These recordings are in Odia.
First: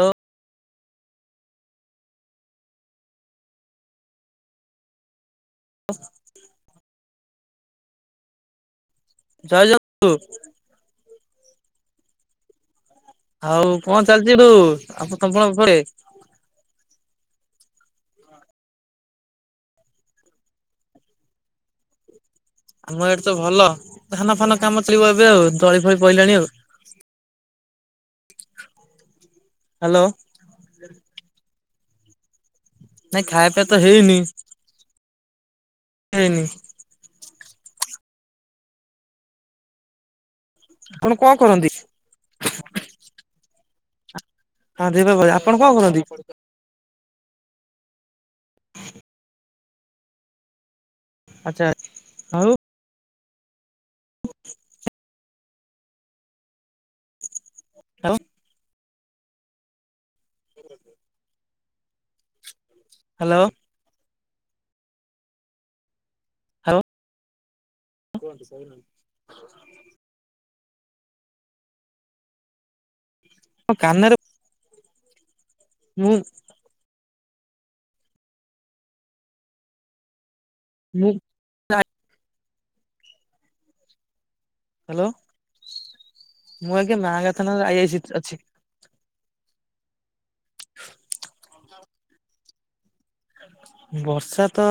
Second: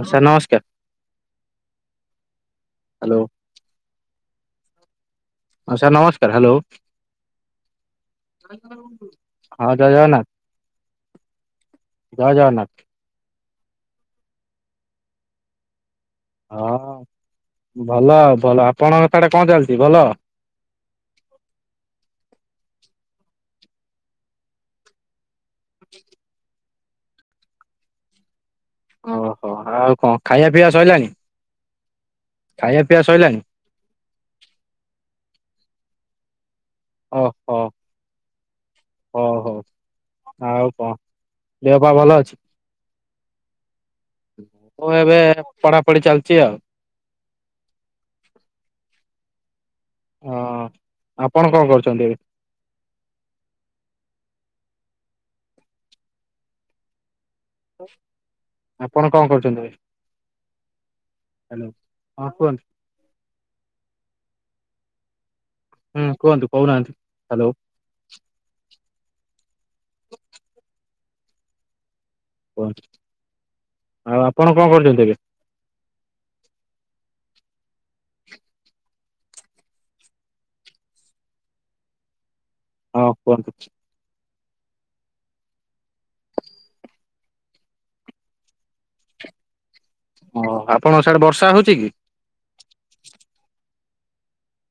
ହଁ ସାର୍ ନମସ୍କାର୍। ହ୍ୟାଲୋ! ହଁ ସାର୍ ନମସ୍କାର୍। ହ୍ୟାଲୋ! ହଁ ଯଏ ଜଗନ୍ନାଥ ଯାଏ ଜଗନ୍ନାଥ। ଆଉ କଣ ଚାଲିଛିରୁ ଆପ୍ ଆପଣ ପରେ ହଁ ଭଲ ଆଉ ଭଲ। ଆପଣଙ୍କ ସିଆଡ଼େ କଣ ଚାଲିଚି? ଭଲ ଆମ ଏଠି ତ ଭଲ ଧାନ, ଫାନ କାମ ଚଳିବ ଏବେ। ଆଉ ଦଳି, ଫଳି ପଇଲାଣି ଆଉ। ଓହୋ ଆଉ ହ୍ୟାଲୋ କଣ ଖାଇବା, ପିଇବା ସଇଲାଣି? ଖାଇଏପ୍‌। ନାଇଁ, ଖାଇବା, ପିଇବା ତ ହେଇନି। ହେଇନି। ଓହୋ ହଉ ହଉ। ଆଉ କଣ, ଆପଣ କରନ୍ତି ଦେହପା ଭଲ ଅଛି? ହଁ ମୁଁ ଦେଇ ଏବେ ଆପଣ କଣ କରନ୍ତି ପଢ଼ାପଢ଼ି ଚାଲିଚି ଆଉ। ହଁ ଆପଣ ଆଚ୍ଛା କଣ, କରୁଚନ୍ତି ଏବେ? ଆଉ ଆଉ ଆପଣ କଣ କରୁଚନ୍ତି ଏବେ? [inaudible] ହ୍ୟାଲୋ ହଁ କୁଅନ୍ତୁ। ହ୍ୟାଲୋ ହୁଁ କୁଅନ୍ତୁ କହୁନାହାନ୍ତି? ହ୍ୟାଲୋ! କୁଅନ୍ତୁ [inaudible] କୁଅନ୍ତୁ, ମୋ ଆଉ ଆପଣ କଣ କରୁଚନ୍ତି ଏବେ? ହୁଁ। ହୁଁ। ହଁ କୁଅନ୍ତୁ। ହ୍ୟାଲୋ, ମୁଁ ଆଜ୍ଞା ମା, ଗାଥାନାରେ ଆଇଆଇସି ଅଛି। ହଁ ଆପଣଙ୍କ ସିଆଡ଼େ ବର୍ଷା ହଉଚି କି? ବର୍ଷା ତ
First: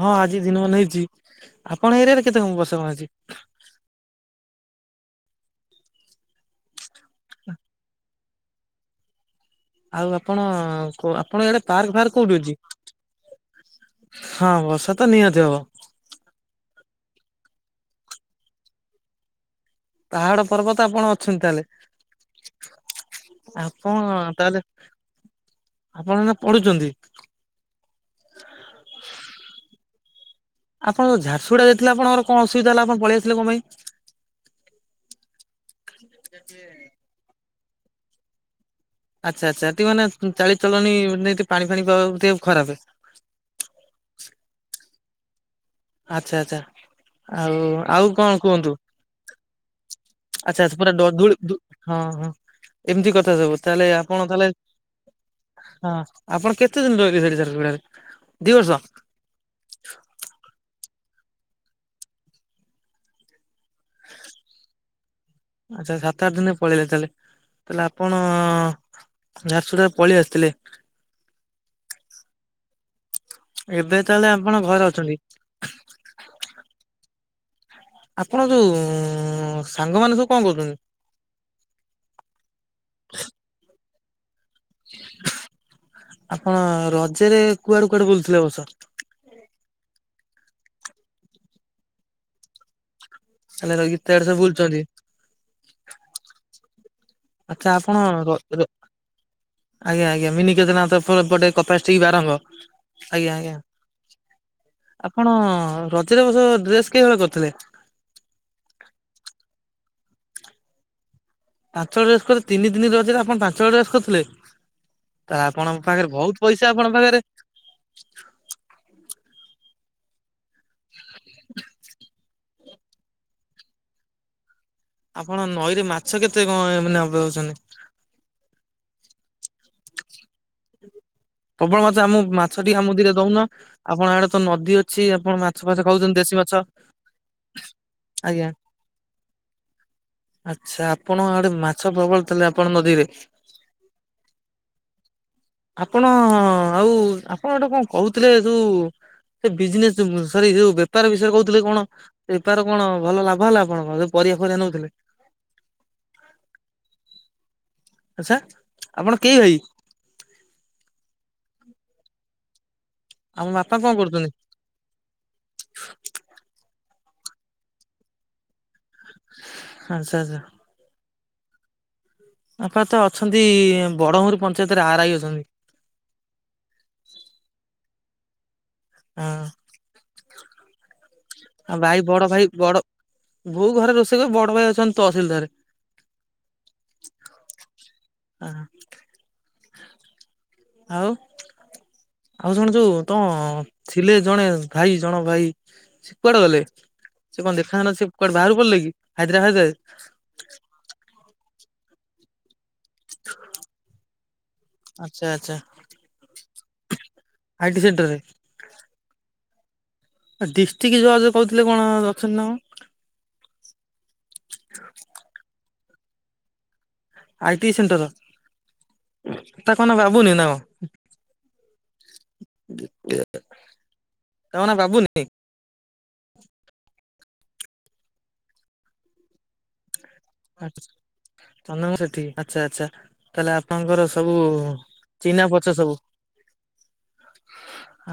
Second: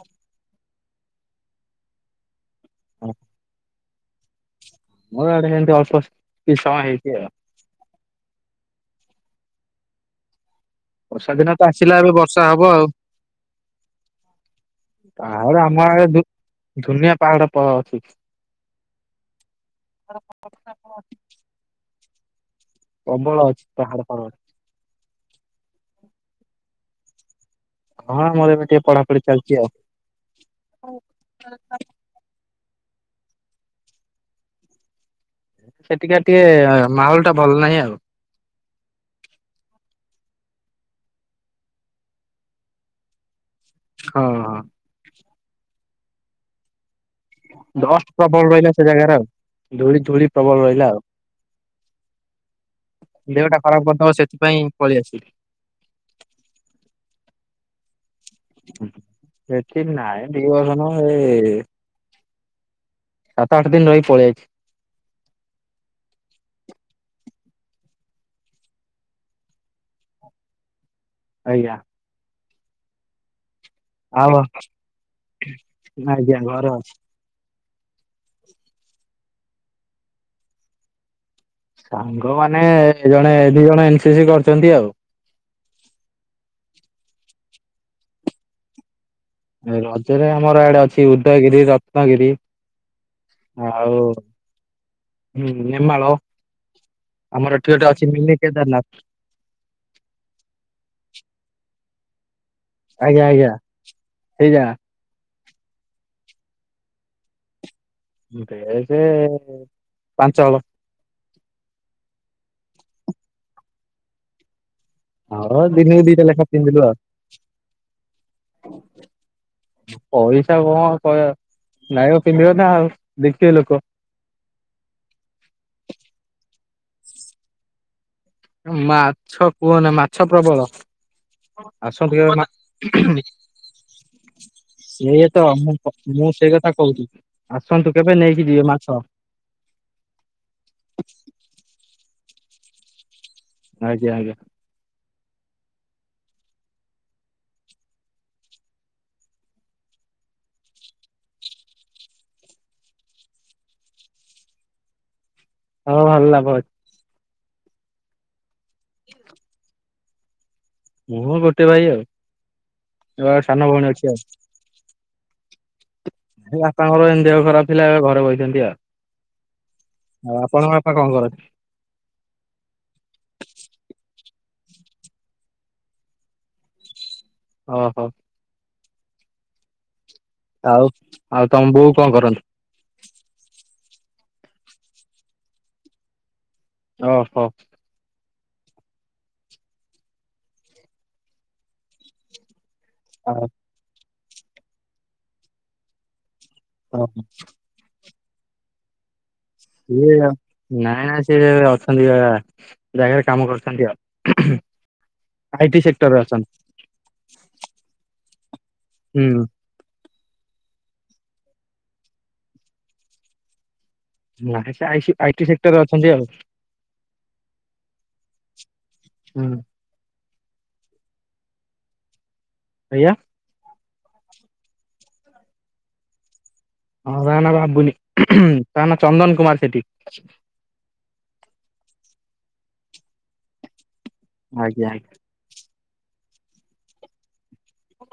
ହଁ ଆଜି ଦିନ ମାନ ହେଇଚି। ଆପଣ ଏରିଆ ରେ କେତେ କଣ ବର୍ଷା କଣ ଅଚି? ମୋର ଆଡ଼େ ସେମତି ଅଳ୍ପ କିଛି ସମୟ ହେଇଚି ଆଉ। [inaudible] ଆଉ ଆପଣ ବର୍ଷା ଆପଣଙ୍କ ଦିନ ଏଇଡ଼େ ତ ପାର୍କ୍ ଆସିଲା ଏବେ ଫାର୍କ୍ କୋଉଁଠି ବର୍ଷା ହବ ଆଉ। ଅଛି? ହଁ ବର୍ଷା ତ ନିହାତି ପାହାଡ ହବ। ଆମ ଆଡେ ଧୁ ଧୁନିଆ ପାହାଡ଼ ପ ଅଛି। ପାହାଡ଼ ପର୍ବତ ଆପଣ ଅଛନ୍ତି ପ୍ରବଳ ତାହେଲେ ଅଛି ପାହାଡ ଆପଣ ପର୍ବତ। ତାହେଲେ ଆପଣମାନେ ପଢ଼ୁଛନ୍ତି? ହଁ, ମୋର ଏବେ ଟିକେ ପଢ଼ାପଢ଼ି ଚାଲିଚି ଆଉ। ଆପଣତ ଝାରସୁଗୁଡ଼ା ଜାଇଥିଲେ। ଆଣଙ୍କର କଣ ଅସୁବିଧା ହେଲା? ଆପଣ ପଳେଇ ଆସିଲେ କଣ ପାଇଁ? ସେଠି ଖାଲି ଟିକେ ମାହୋଲ ଟା ଭଲ ନାହିଁ ଆଉ। ଆଚ୍ଛା ଆଚ୍ଛା ସେଠି ମାନେ ଚାଲିଚଳଣି ଏ ପାଣି ଫାଣି ମାନେ ଟିକେ ଖରାପ [unintelligible] ହଁ। ଆଚ୍ଛା ଆଛା ଆଉ ଡଷ୍ଟ ଆଉ କଣ ପ୍ରବଳ ରହିଲା କୁହନ୍ତୁ? ସେ ଜାଗାରେ ଆଉ। ଧୂଳି ଧୂଳି ପ୍ରବଳ ଆଚ୍ଛା ଆଚ୍ଛା ରହିଲା ପୁରା ଆଉ। ଡୋ ଧୂଳି ଧୁ ହଁ ହଁ। ଏମିତି କଥା ଦେହଟା ସବୁ ଖରାପ ତାହେଲେ କରିଦବ ଆପଣ ତାହେଲେ ସେଥିପାଇଁ ପଳେଇ ଆସିଲି। ହଁ ଆପଣ କେତେ ଦିନ ରହିଲେ ସେଠି ଝାରସୁଗୁଡା ରେ? ସେଠି ନାଇଁ ଦିବର୍ଷ ନୁହେଁ ଏ ସାତ ଆଠ ଦିନ ରହି ପଳେଇ ଆଇଛି। ଆଚ୍ଛା ସାତ ଆଠ ଦିନ ପଳେଇଲେ ତାହଲେ ତାହେଲେ ଆପଣ ଝାରୁସୁଗୁଡାରୁ ପଳେଇ ଆସିଥିଲେ। ଆଜ୍ଞା। ଏବେ ଆଉ ତାହେଲେ ଆପଣ ଘରେ ଅଛନ୍ତି? ଆଜ୍ଞା ଘରେ ଅଛି। ଆପଣ ଯୋଉ ସାଙ୍ଗମାନେ ସବୁ କଣ କରୁଛନ୍ତି? ସାଙ୍ଗ ମାନେ ଜଣେ ଦି ଜଣ ଏନସି ସି କରିଛନ୍ତି ଆଉ। ଆପଣ ରଜରେ କୁଆଡେ କୁଆଡେ ବୁଲୁଥିଲେ ଏ ବର୍ଷ? ରଜରେ ଆମର ୟାଡେ ଅଛି ଉଦୟଗିରି, ରତ୍ନଗିରି। ହେଲେ ଆଉ ଗୀତା ଆଡେ ସବୁ ବୁଲୁଛନ୍ତି। ହୁଁ ନେମାଳ। ଆମର ଆଚ୍ଛା ଏଠି ଅଛି ଆପଣ ଗୋଟେ ର ମିନି ର କେଦାରନାଥ। ଆଜ୍ଞା ଆଜ୍ଞା ମିନି କେଦାରନାଥଏପଟେ କପଷ୍ଟିକ୍ ବାରଙ୍ଗ। ଆଜ୍ଞା ଆଜ୍ଞା ସେଇ ଜାଗା। ଆପଣ ରଜରେ ଏବର୍ଷ ଡ୍ରେସ୍ କେହିହଳ କରିଥିଲେ? ଡ୍ରେସ୍ ପାଞ୍ଚ ହଳ। ପାଞ୍ଚ ହଳ ଡ୍ରେସ କରିଥିଲେ ତିନି ଦିନି ରଜ ରେ ଆପଣ ପାଞ୍ଚ ହଳ ଡ୍ରେସ୍ କରିଥିଲେ? ତ ହଁ ଆପଣଙ୍କ ଦିନକୁ ପାଖରେ ଦିଟା ଲେଖା ବହୁତ ପଇସା ପିନ୍ଧିଲୁ ଆଉ ଆପଣଙ୍କ ପାଖରେ? [inaudible] ପଇସା କଣ କ ନାଇବ ପିନ୍ଧିବ ନା ଆଉ ଦେଖିବେ ଲୋକ। ଆପଣଙ୍କ ନଈରେ ମାଛ କେତେ କଣ ଏ ମାନ ଧରିଛନ୍ତି [unintelligible] ମାଛ କୁହନି ମାଛ ପ୍ରବଳ। ପ୍ରବଳ ମାଛ ଆସନ୍ତୁ ଆମକୁ କେବେ ମା ମାଛ ଟିକେ ଆମ ଦିଟା ଦଉନ ଆପଣ ଆଡେ ତ ନଦୀ ଅଛି ଏଇ ଆପଣ ତ ମାଛ ମୁଁ ଫାଛ କ- ଖାଉଛନ୍ତି ଦେ ମୁଁ ସେଇ କଥା କହୁଛି ଆସନ୍ତୁ କେବେ ନେଇକି ଆଜ୍ଞା। ଯିବେ ମାଛ। ଆଚ୍ଛା ଆପଣ ଆଡେ ମାଛ ପ୍ରବଳ ତାହାଲେ ଆପଣଙ୍କ ନଦୀରେ? ଆଜ୍ଞା ଆଜ୍ଞା। ଆପଣ ଆଉ ଆପଣ ଗୋଟେ କଣ କହୁଥିଲେ ଯୋଉ ସେ ବିଜନେସ୍ ସରି ଯୋଉ ବେପାର ବିଷୟରେ କହୁଥିଲେ କଣ? ବେପାର କଣ ଭଲ ଲାଭ ହେଲା ଆପଣଙ୍କର ଯୋଉ ପରିବା ଫରିବା ନଉଥିଲେ? ହଁ ଭଲ ଲାଭ ଅଛି। ଆଛା ଆପଣ କେଇ ଭାଇ? ମୁଁ ଗୋଟେ ଭାଇ ଆଉ ଜଣେ ଆମ ସାନ ବାପା ଭଉଣୀ କଣ ଅଛି ଆଉ। କରୁଛନ୍ତି? ଏଇ ବାପାଙ୍କର ଏମିତି ଦେହ ଖରାପ ଥିଲା ଏବେ ଘରେ ବଇ ଛନ୍ତି ଆଚ୍ଛା ଆଚ୍ଛା ଆଉ ଆପଣଙ୍କ ବା [unintelligible] ବାପା କଣ କରନ୍ତି? ବାପା ତ ଅଛନ୍ତି ବଡ ଘୁମୁରି ପଞ୍ଚାୟତରେ ଆରଆଇ ଅଛନ୍ତି। ଓହୋ। ଆଁ। ଆଉ ଆଉ ତମ ବୋଉ ଭାଇ କଣ ବଡ କରନ୍ତି? ଭାଇ ବଡ ବୋଉ ଘରେ ରୋଷେଇ କରେ ବଡ ଭାଇ ଅଛନ୍ତି ତହସିଲଦାର୍ ରେ। ଓହୋ। [unintelligible] ଆଉ ଆଉ ଶୁଣୁଚୁ ତମ ଆଉ ଅ ଥିଲେ ଜଣେ ଭାଇ ଜଣ ଭାଇ ସେ କୁଆଡେ ଗଲେ? [unintelligible] [unintelligible] ସେ କୁଆଡେ ବାହାରକୁ ପଳେଇଲେକି ହାଇଦ୍ରାବାଦ ଫାଇଦ୍ରାବାଦ। ସିଏ ଆ ନାଁଇ ନାଁ ସିଏ ଅଛନ୍ତି ଏକା ଜାଗାରେ କାମ କରୁଛନ୍ତି ଆଉ ଆଚ୍ଛା ଆଚ୍ଛା ଆଇଟି ସେକ୍ଟର ରେ ଅଛନ୍ତି। ଆଇଟି ସେକ୍ଟର ରେ। ହୁଁ। [unintelligible] କହୁଥିଲେ କଣ ଅଛନ୍ତି ନା କଣ। ନାହିଁ ସେ ଆଇସି ଆଇଟି ସେକ୍ଟରରେ ଅଛନ୍ତି ଆଉ। ଆଇଟି ସେଣ୍ଟର ହୁଁ ତାଙ୍କ ନାଁ କଣ ବାବୁନି ନା କଣ? ଆଜ୍ଞା। [unintelligible] ତାଙ୍କ ନାଁ ବାବୁନି? ହଁ ତାଙ୍କ ନାଁ ବାବୁନି। ତାଙ୍କ ନାଁ ଚନ୍ଦନ କୁମାର ସେଠି। ଆଛା, ଚନ୍ଦନ ସେଠୀ ଆଚ୍ଛା ଆଛା। ତାହେଲେ ଆପଣଙ୍କର ସବୁ ଆଜ୍ଞା ଆଜ୍ଞା ଚିହ୍ନା ପରିଚୟ ସବୁ।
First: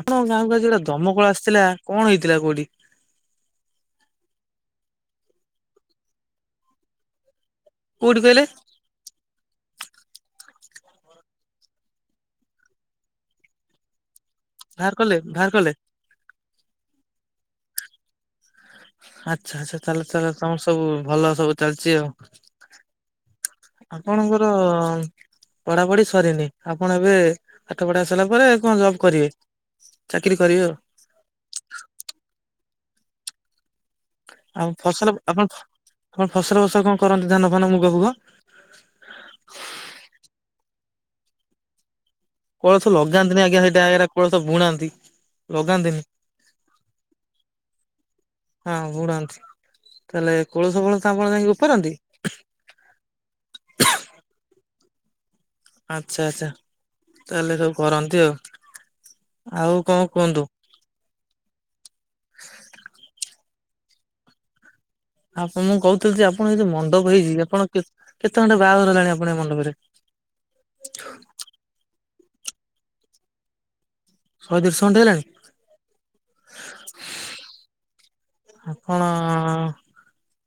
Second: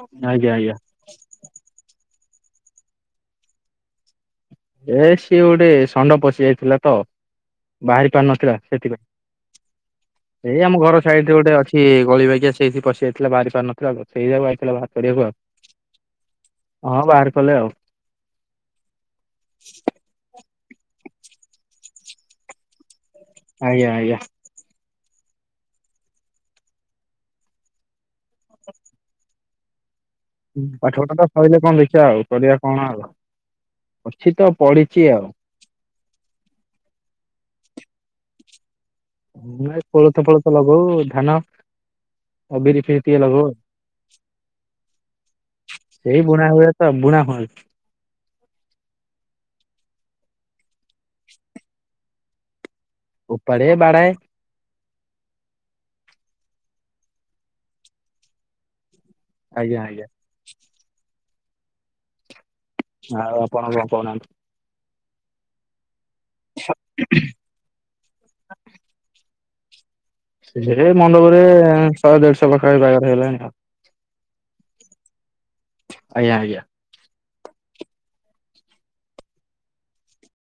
ଆପଣ ଆଜ୍ଞା ଗାଁକୁ ଆଜି ଆଜ୍ଞା। ଗୋଟେ ଦମକଳ ଆସିଥିଲା କଣ ହେଇଥିଲା କୋଉଠି? ଏ ସିଏ ଗୋଟେ ଷଣ୍ଢ ପଶି ଯାଇଥିଲା ତ ବାହାରି କୋଉଠି ପାରୁ କହିଲେ ନଥିଲା ସେଥିପାଇଁ। [inaudible] ଏଇ ଆମ ଘର ସାଇଡ ରେ ଗୋଟେ ଅଛି ଗଳି ବାଗିଆ ସେଇଠି ପଶି ଯାଇଥିଲା ବାହାରି ପାରୁ ନଥିଲା ସେଇ ଯୋଉ ଆଇ ଆସିଥିଲା ବାହାର କଲେ କରିଆକୁ ଆଉ ବାହାର କଲେ ହଁ ବାହାର କଲେ ଆଉ ଆଚ୍ଛା, ଆଚ୍ଛା ତାହେଲେ ତାହେଲେ ତମର ସବୁ ଭଲ ସବୁ ଚାଲିଚି ଆଉ। ଆଜ୍ଞା ଆଜ୍ଞା। ଆପଣଙ୍କର ପଢାପଢି ସରିନି ଆପଣ ଏବେ ପାଠ ପଢା ସାରିଲା ପରେ କଣ ଜବ୍ କରିବେ? ଚାକିରି କରିବେ ଆଉ। ପାଠ ପଢା ଟା ସଇଲେ କଣ ଦେଖିବା ଆଉ କରିବା କଣ ଆଉ ଅଛି ତ ଆଉ ଫସଲ ପଡିଚି ଆଉ। ଆପଣ ଆପଣ ଫସଲ ଫସଲ କଣ କରନ୍ତି ଧାନ ଫାନ ମୁଗ ଫୁଗ? ନାଇ କୋଳଥ ଫୋଳଥ ଲଗଉ ଧାନ ବିରି କୋଳଥ ଫିରି ଟିକେ ଲଗାନ୍ତିନି ଲଗଉ ଆଜ୍ଞା ସେଇଟା କୋଳଥ ବୁଣନ୍ତି। ସେଇ ବୁଣା ହୁଏ ତ ବୁଣା ହୁଅ। ହଁ ବୁଣନ୍ତି ତାହେଲେ କୋଳଥ ଫୋଳଥ ଆପଣ ଯାଇକି ଉପାରନ୍ତି? ଉପାଡେ ବାଡ଼ାଏ। ଆଚ୍ଛା ଆଚ୍ଛା ତାହେଲେ ସବୁ କରନ୍ତି ଆଉ ଆଜ୍ଞା ଆଉ ଆଜ୍ଞା କଣ କୁହନ୍ତୁ? ଆଉ ଆପଣ କଣ କହୁନାହାନ୍ତି। ଆପଣ ମୁଁ କହୁଥିଲି ଆପଣ ଏଇ ଯୋଉ ମଣ୍ଡପ ହେଇଚି ଆପଣ କେତ୍ କେତେ ଖଣ୍ଡେ ବାହାଘର ହେଲାଣି ଆପଣ ଏ ମଣ୍ଡପରେ? ହେଇ ମଣ୍ଡପରେ ଶହେ ଦେଢଶହ ପାଖା ପାଖି ବାହାଘର ହେଲାଣି ଆଉ। ଶହେ ଦେଢ଼ଶହ ଖଣ୍ଡେ ହେଲାଣି? ଆଜ୍ଞା ଆଜ୍ଞା। ହଁ,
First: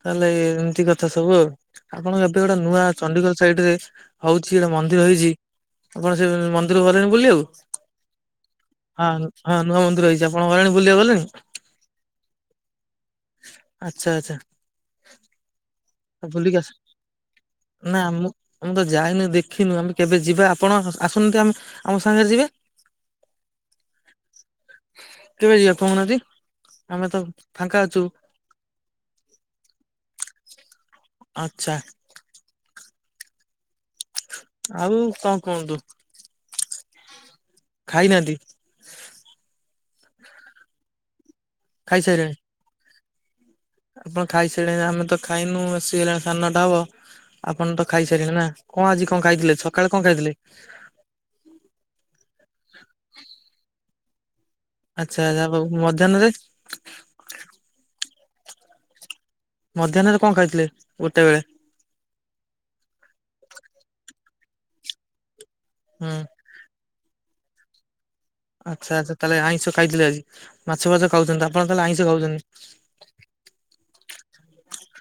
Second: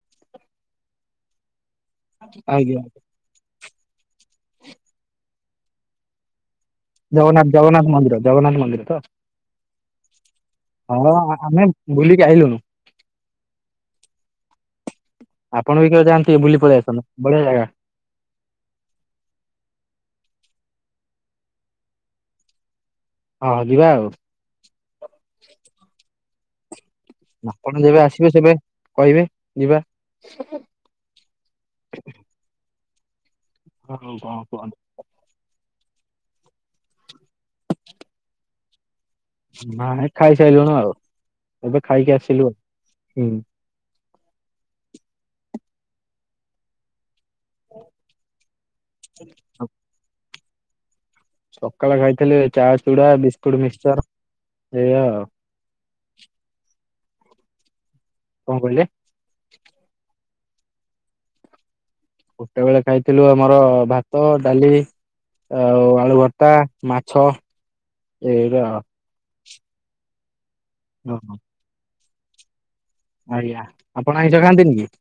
ତାହେଲେ ଏମିତି କଥା ସବୁ ଆଉ। ଆପଣ ଏବେ ଗୋଟେ ଆଜ୍ଞା। ନୂଆ ଚଣ୍ଡିଖୋଲ ସାଇଡ ରେ ହଉଛି ମନ୍ଦିର ହେଇଛି ଆପଣ ସେ ମନ୍ଦି ଜଗନ୍ନାଥ ଜଗନ୍ନାଥ ମନ୍ଦିର ଜଗନ୍ନାଥ ମନ୍ଦିର ତ। ହଁ ହଁ ନୂଆ ମନ୍ଦିର ହେଇଚି ହଁ, ବା ଆମେ ବୁଲିକି ଆଇଲୁଣୁ। ଆଛା ଆଛା। ଆପଣ ବି କେବେ ଯାନ୍ତୁ ଟିକେ ବୁଲି ଆସି ପଳେଇଆସନ୍ତୁ ବଢିଆ ଜାଗା। ନା ମୁ ମୁଁ ତ ଯାଇନୁ ଦେଖିନୁ ଆମେ କେବେ ଯିବା ଆପଣ ଆସୁନାହାନ୍ତି ଆମେ ଆମ ସାଙ୍ଗରେ ଯିବେ। ହଁ ଯିବା ଆଉ। କେବେ ଯିବା କହୁନାହାନ୍ତି? ଆମେ ତ ଫାଙ୍କା ଆପଣ ଅଛୁ ଯେବେ ଆସିବେ ସେବେ କହିବେ ଯିବା। ଆଚ୍ଛା। ହ [unintelligible] ଆଉ କଣ କୁହନ୍ତୁ? ଖାଇନାହାନ୍ତି। ହଁ ଏଇ ଖାଇସାରିଲୁଣି ଆଉ ଏବେ ଖାଇକି ଖାଇସାରିଲେଣି ଆସିଲୁ ଆଉ। ହୁଁ। ଆପଣ ଖାଇସାରିଲେଣି ଆମେ ତ ଖାଇନୁ ଆସିକି ହେଲାଣି ସାନଟା ହବ। ଆପଣ ତ ଖାଇସାରିଲେଣି ନା, କଣ ଆଜି କଣ ଖାଇଥିଲେ ସକାଳେ କଣ ଖାଇଥିଲେ? ସକାଳେ ଖାଇଥିଲେ ଚା, ଚୁଡା, ବିସ୍କୁଟ, ମିକ୍ସର। ଆଚ୍ଛା-ଆଚ୍ଛା ହୋଉ, ମଧ୍ୟାହ୍ନରେ? କଣ କହିଲେ? ମଧ୍ୟାହ୍ନରେ କଣ ଖାଇଥିଲେ ଗୋଟେ ବେଳେ? ଗୋଟେ ବେଳେ ଖାଇଥିଲୁ ଆମର ଭାତ, ଡାଲି ଆଉ ହୁଁ ଆଳୁ ଭର୍ ତା ମାଛ। ଏଇରା ଆଉ। ଆଚ୍ଛା-ଆଚ୍ଛା, ତାହେଲେ ଆଇଁଷ ଖାଇଥିଲେ ଆଜି ମାଛ-ଫାଛ ଓହୋ ଖାଉଛନ୍ତି। ଆପଣ ତାହେଲେ ଆଇଁଷ ଖାଉଛନ୍ତି? ଆଜ୍ଞା ଆପଣ ଆଇଁଷ ଖାନ୍ତିନି କି?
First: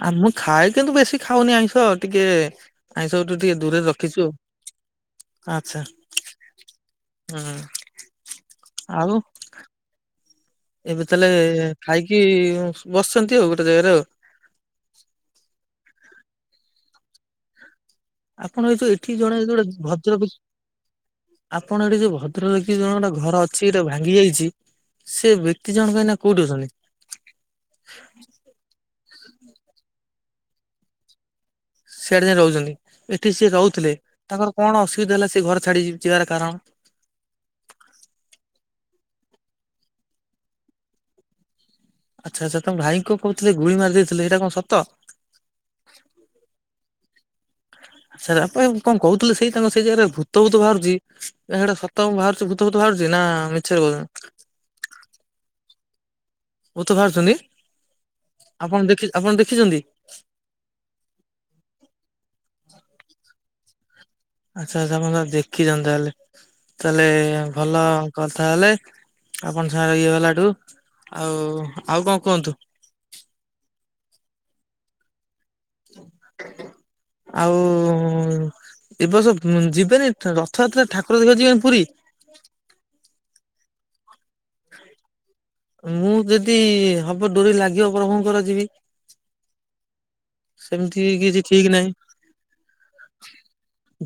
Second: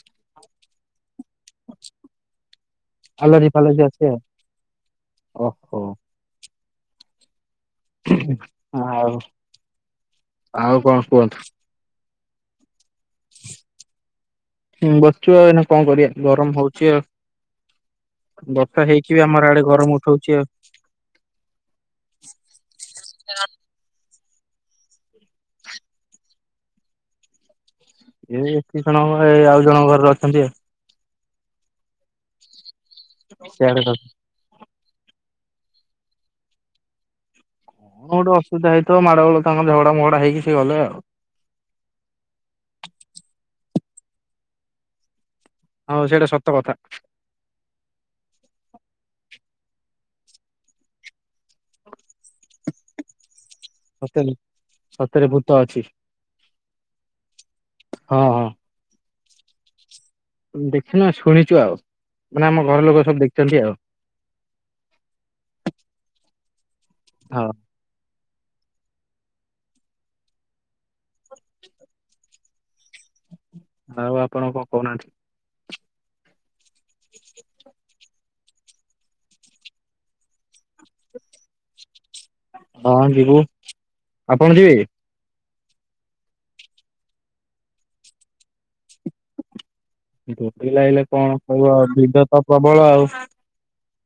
ଆ, ମୁଁ ଖାଏ କିନ୍ତୁ ବେଶୀ ଖାଉନି ଆଇଁଷ, ଟିକେ ଆଇଁଷଠୁ ଆଲର୍ଜି ଟିକେ ଫାଲର୍ଜି ଦୂରରେ ଅଛି ରଖିଛୁ ଆଉ। ଓହୋ। ଆଚ୍ଛା! ହୁଁ! ହ [unintelligible] ଆଉ! ଆଉ କଣ ଏବେ କୁହନ୍ତୁ? ତାହେଲେ ଖାଇକି ବସିଛନ୍ତି ଆଉ ଗୋଟେ ଜାଗାରେ ଆଉ। ହୁଁ! ବସ୍ଚୁ ଆଉ ଏଇ ନା କଣ କରିବା, ଗରମ ହଉଛି ଆଉ। ଆପଣ ଏଇ ବର୍ଷା ଯୋଉ ଏଠି ହେଇକ ବି ଜଣେ ଆମର ଯୋଉଟେ ଆଡେ ଗରମ ଭଦ୍ର ବ୍ୟକ୍ତି ଉଠଉଛି ଆଉ। ଆପଣ ଏଠି ଯୋଉ ଭଦ୍ର ବ୍ୟକ୍ତି ଜଣଙ୍କର ଘର ଅଛି ଟା ଭାଙ୍ଗି ଯାଇଛି। ସେ ବ୍ୟକ୍ତି ଜଣଙ୍କ ଏଇନା କୋଉଠି ଅଛନ୍ତି? ଏ ବ୍ୟକ୍ତି ଜଣଙ୍କ ଏ ଆଉ ଜଣଙ୍କ ଘରରେ ଅଛନ୍ତି ଆଉ। ସେଆଡେ ଯାଇ ରହୁଛନ୍ତି, ଏଠି ସିଏ ସିଆଡେ ରହୁଥିଲେ କଣ ତାଙ୍କର କଣ ଅସୁବିଧା ହେଲା ସେ ଘର ଛାଡି ଯିବାର କାରଣ? କଁ ଗୋଟେ ଅସୁବିଧା ହେଇଥିବ, ମାଡ ଗୋଳ ତାଙ୍କ ଝଗଡା-ମଗଡା ହେଇକି ସେ ଗଲେ ଆଉ। ଆଚ୍ଛା-ଆଚ୍ଛା! ତମ ଭାଇ କଁ କହୁଥିଲେ ଗୁଳି ମାରି ଦେଇଥିଲେ, ଏଇଟା କଣ ସତ? ହଉ, ସେଇଟା ସତ କଥା। [unintelligible] କଣ କହୁଥିଲେ ସେଇ ତାଙ୍କ ସେଇ ଜାଗାରେ ଭୂତ-ଭୂତ ବାହାରୁଛି। ନା ସେଇଟା ସତ କଣ ବାହାରୁଛି ଭୂତ-ଭୂତ ବାହାରୁଛି ନା ମି? ସତରେ, ସତରେ ଭୂତ ଅଛି। ଭୂତ ବାହାରୁଛନ୍ତି, ହଁ ହଁ ଆପଣ ଦେଖି-ଆପଣ ଦେଖିଛନ୍ତି? ଦେଖିନୁ ଶୁଣିଛୁ ଆଉ, ମାନେ ଆମ ଘର ଲୋକ ସବୁ ଦେଖିଛନ୍ତି ଆଉ। ଆଚ୍ଛା-ଆଛା ଆପଣ ଦେଖିଛନ୍ତି ତାହେଲେ-ତାହେଲେ ହଁ ଭଲ ଆଉ। କଥା ହେଲେ, ଆପଣ ସାଙ୍ଗରେ ଇଏ ଗଲାଠୁ ଆଉ-ଆଉ କଣ କୁହନ୍ତୁ? ଆଉ, ଆପଣ କଣ କହୁନାହାନ୍ତି? ଆଉ ଏ ବସ ଯିବେନି? ରଥଯାତ୍ରା ଠାକୁର ଦେଖିବାକୁ ଯିବେନି ପୁରୀ। ହଁ ଯିବୁ ଆପଣ ଯିବେ କି? ମୁଁ ଯଦି ହବ ଡୋରି ଲାଗିବ ପ୍ରଭୁଙ୍କର ଯିବି। ଦୋଡ଼ି ସେମିତି ଲାଗଲେ କଣ କିଛି ଠିକ ହବ ନାହିଁ ଆଉ ଭିଡ଼ ତ ପ୍ରବଳ ଆଉ।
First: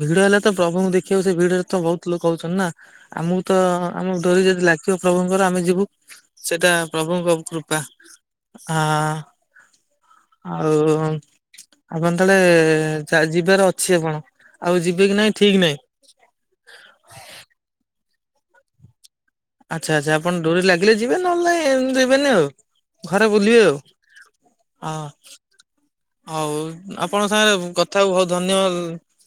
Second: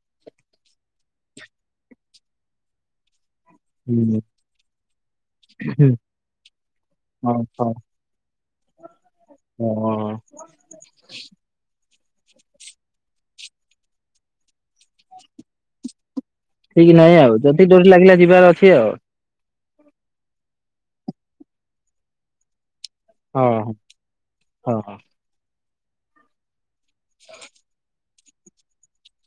ଭିଡ ହେଲା ତ ପ୍ରଭୁଙ୍କୁ ଦେଖିବାକୁ ସେ ଭିଡରେ ତ ବହୁତ ଲୋକ ହଉଛନ୍ତି ନା। ଆମକୁ ତ, ହୁଁ ଆମକୁ ହୁଁ ଡୋରି ଯଦି ଲାଗିବ ପ୍ରଭୁଙ୍କର ଆମେ ଯିବୁ। ସେଇଟା ପ୍ରଭୁଙ୍କ କୃପା ଆ ଓହୋ। ଆଉ ଆପଣ ତାହେଲେ ଚା ଯିବାର ଅଛି ଆପଣ ଆଉ ଯିବେ କି ନାଇଁ ଠିକ ନାହିଁ। ଠିକ ନାହିଁ ଆଉ ଯଦି ଡୋରି ଲାଗିଲା ଯିବାର ଅଛି ଆଉ। ଆଚ୍ଛା-ଆଚ୍ଛା ଆପଣ ଡୋରି ଲାଗିଲେ ଯିବେ ନହେଲେ ନାଇଁ ଯିବେନି ଆଉ। ଘରେ ହଁ ବୁଲିବେ ହଁ। ଆଉ? ହଁ। ହଉ, ଆପଣଙ୍କ ସାଙ୍ଗରେ କଥାକୁ ବହୁ ଧନ୍ୟ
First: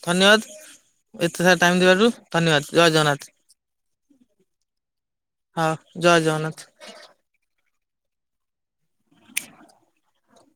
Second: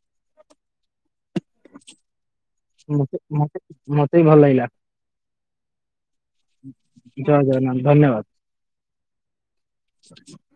ଧନ୍ୟବାଦ। ଏତେ ସାରା ଟାଇମ୍ ଦିବାରୁ ଧନ୍ୟବାଦ ଜୟ ମତେ ଜଗନ୍ନାଥ। ମତେ ମତେ ବି ଭଲ ଲାଗିଲା। ହଁ, ଜୟ ଜଗନ୍ନାଥ। ଜୟ ଜୟନାଥ, ଧନ୍ୟବାଦ। [inaudible]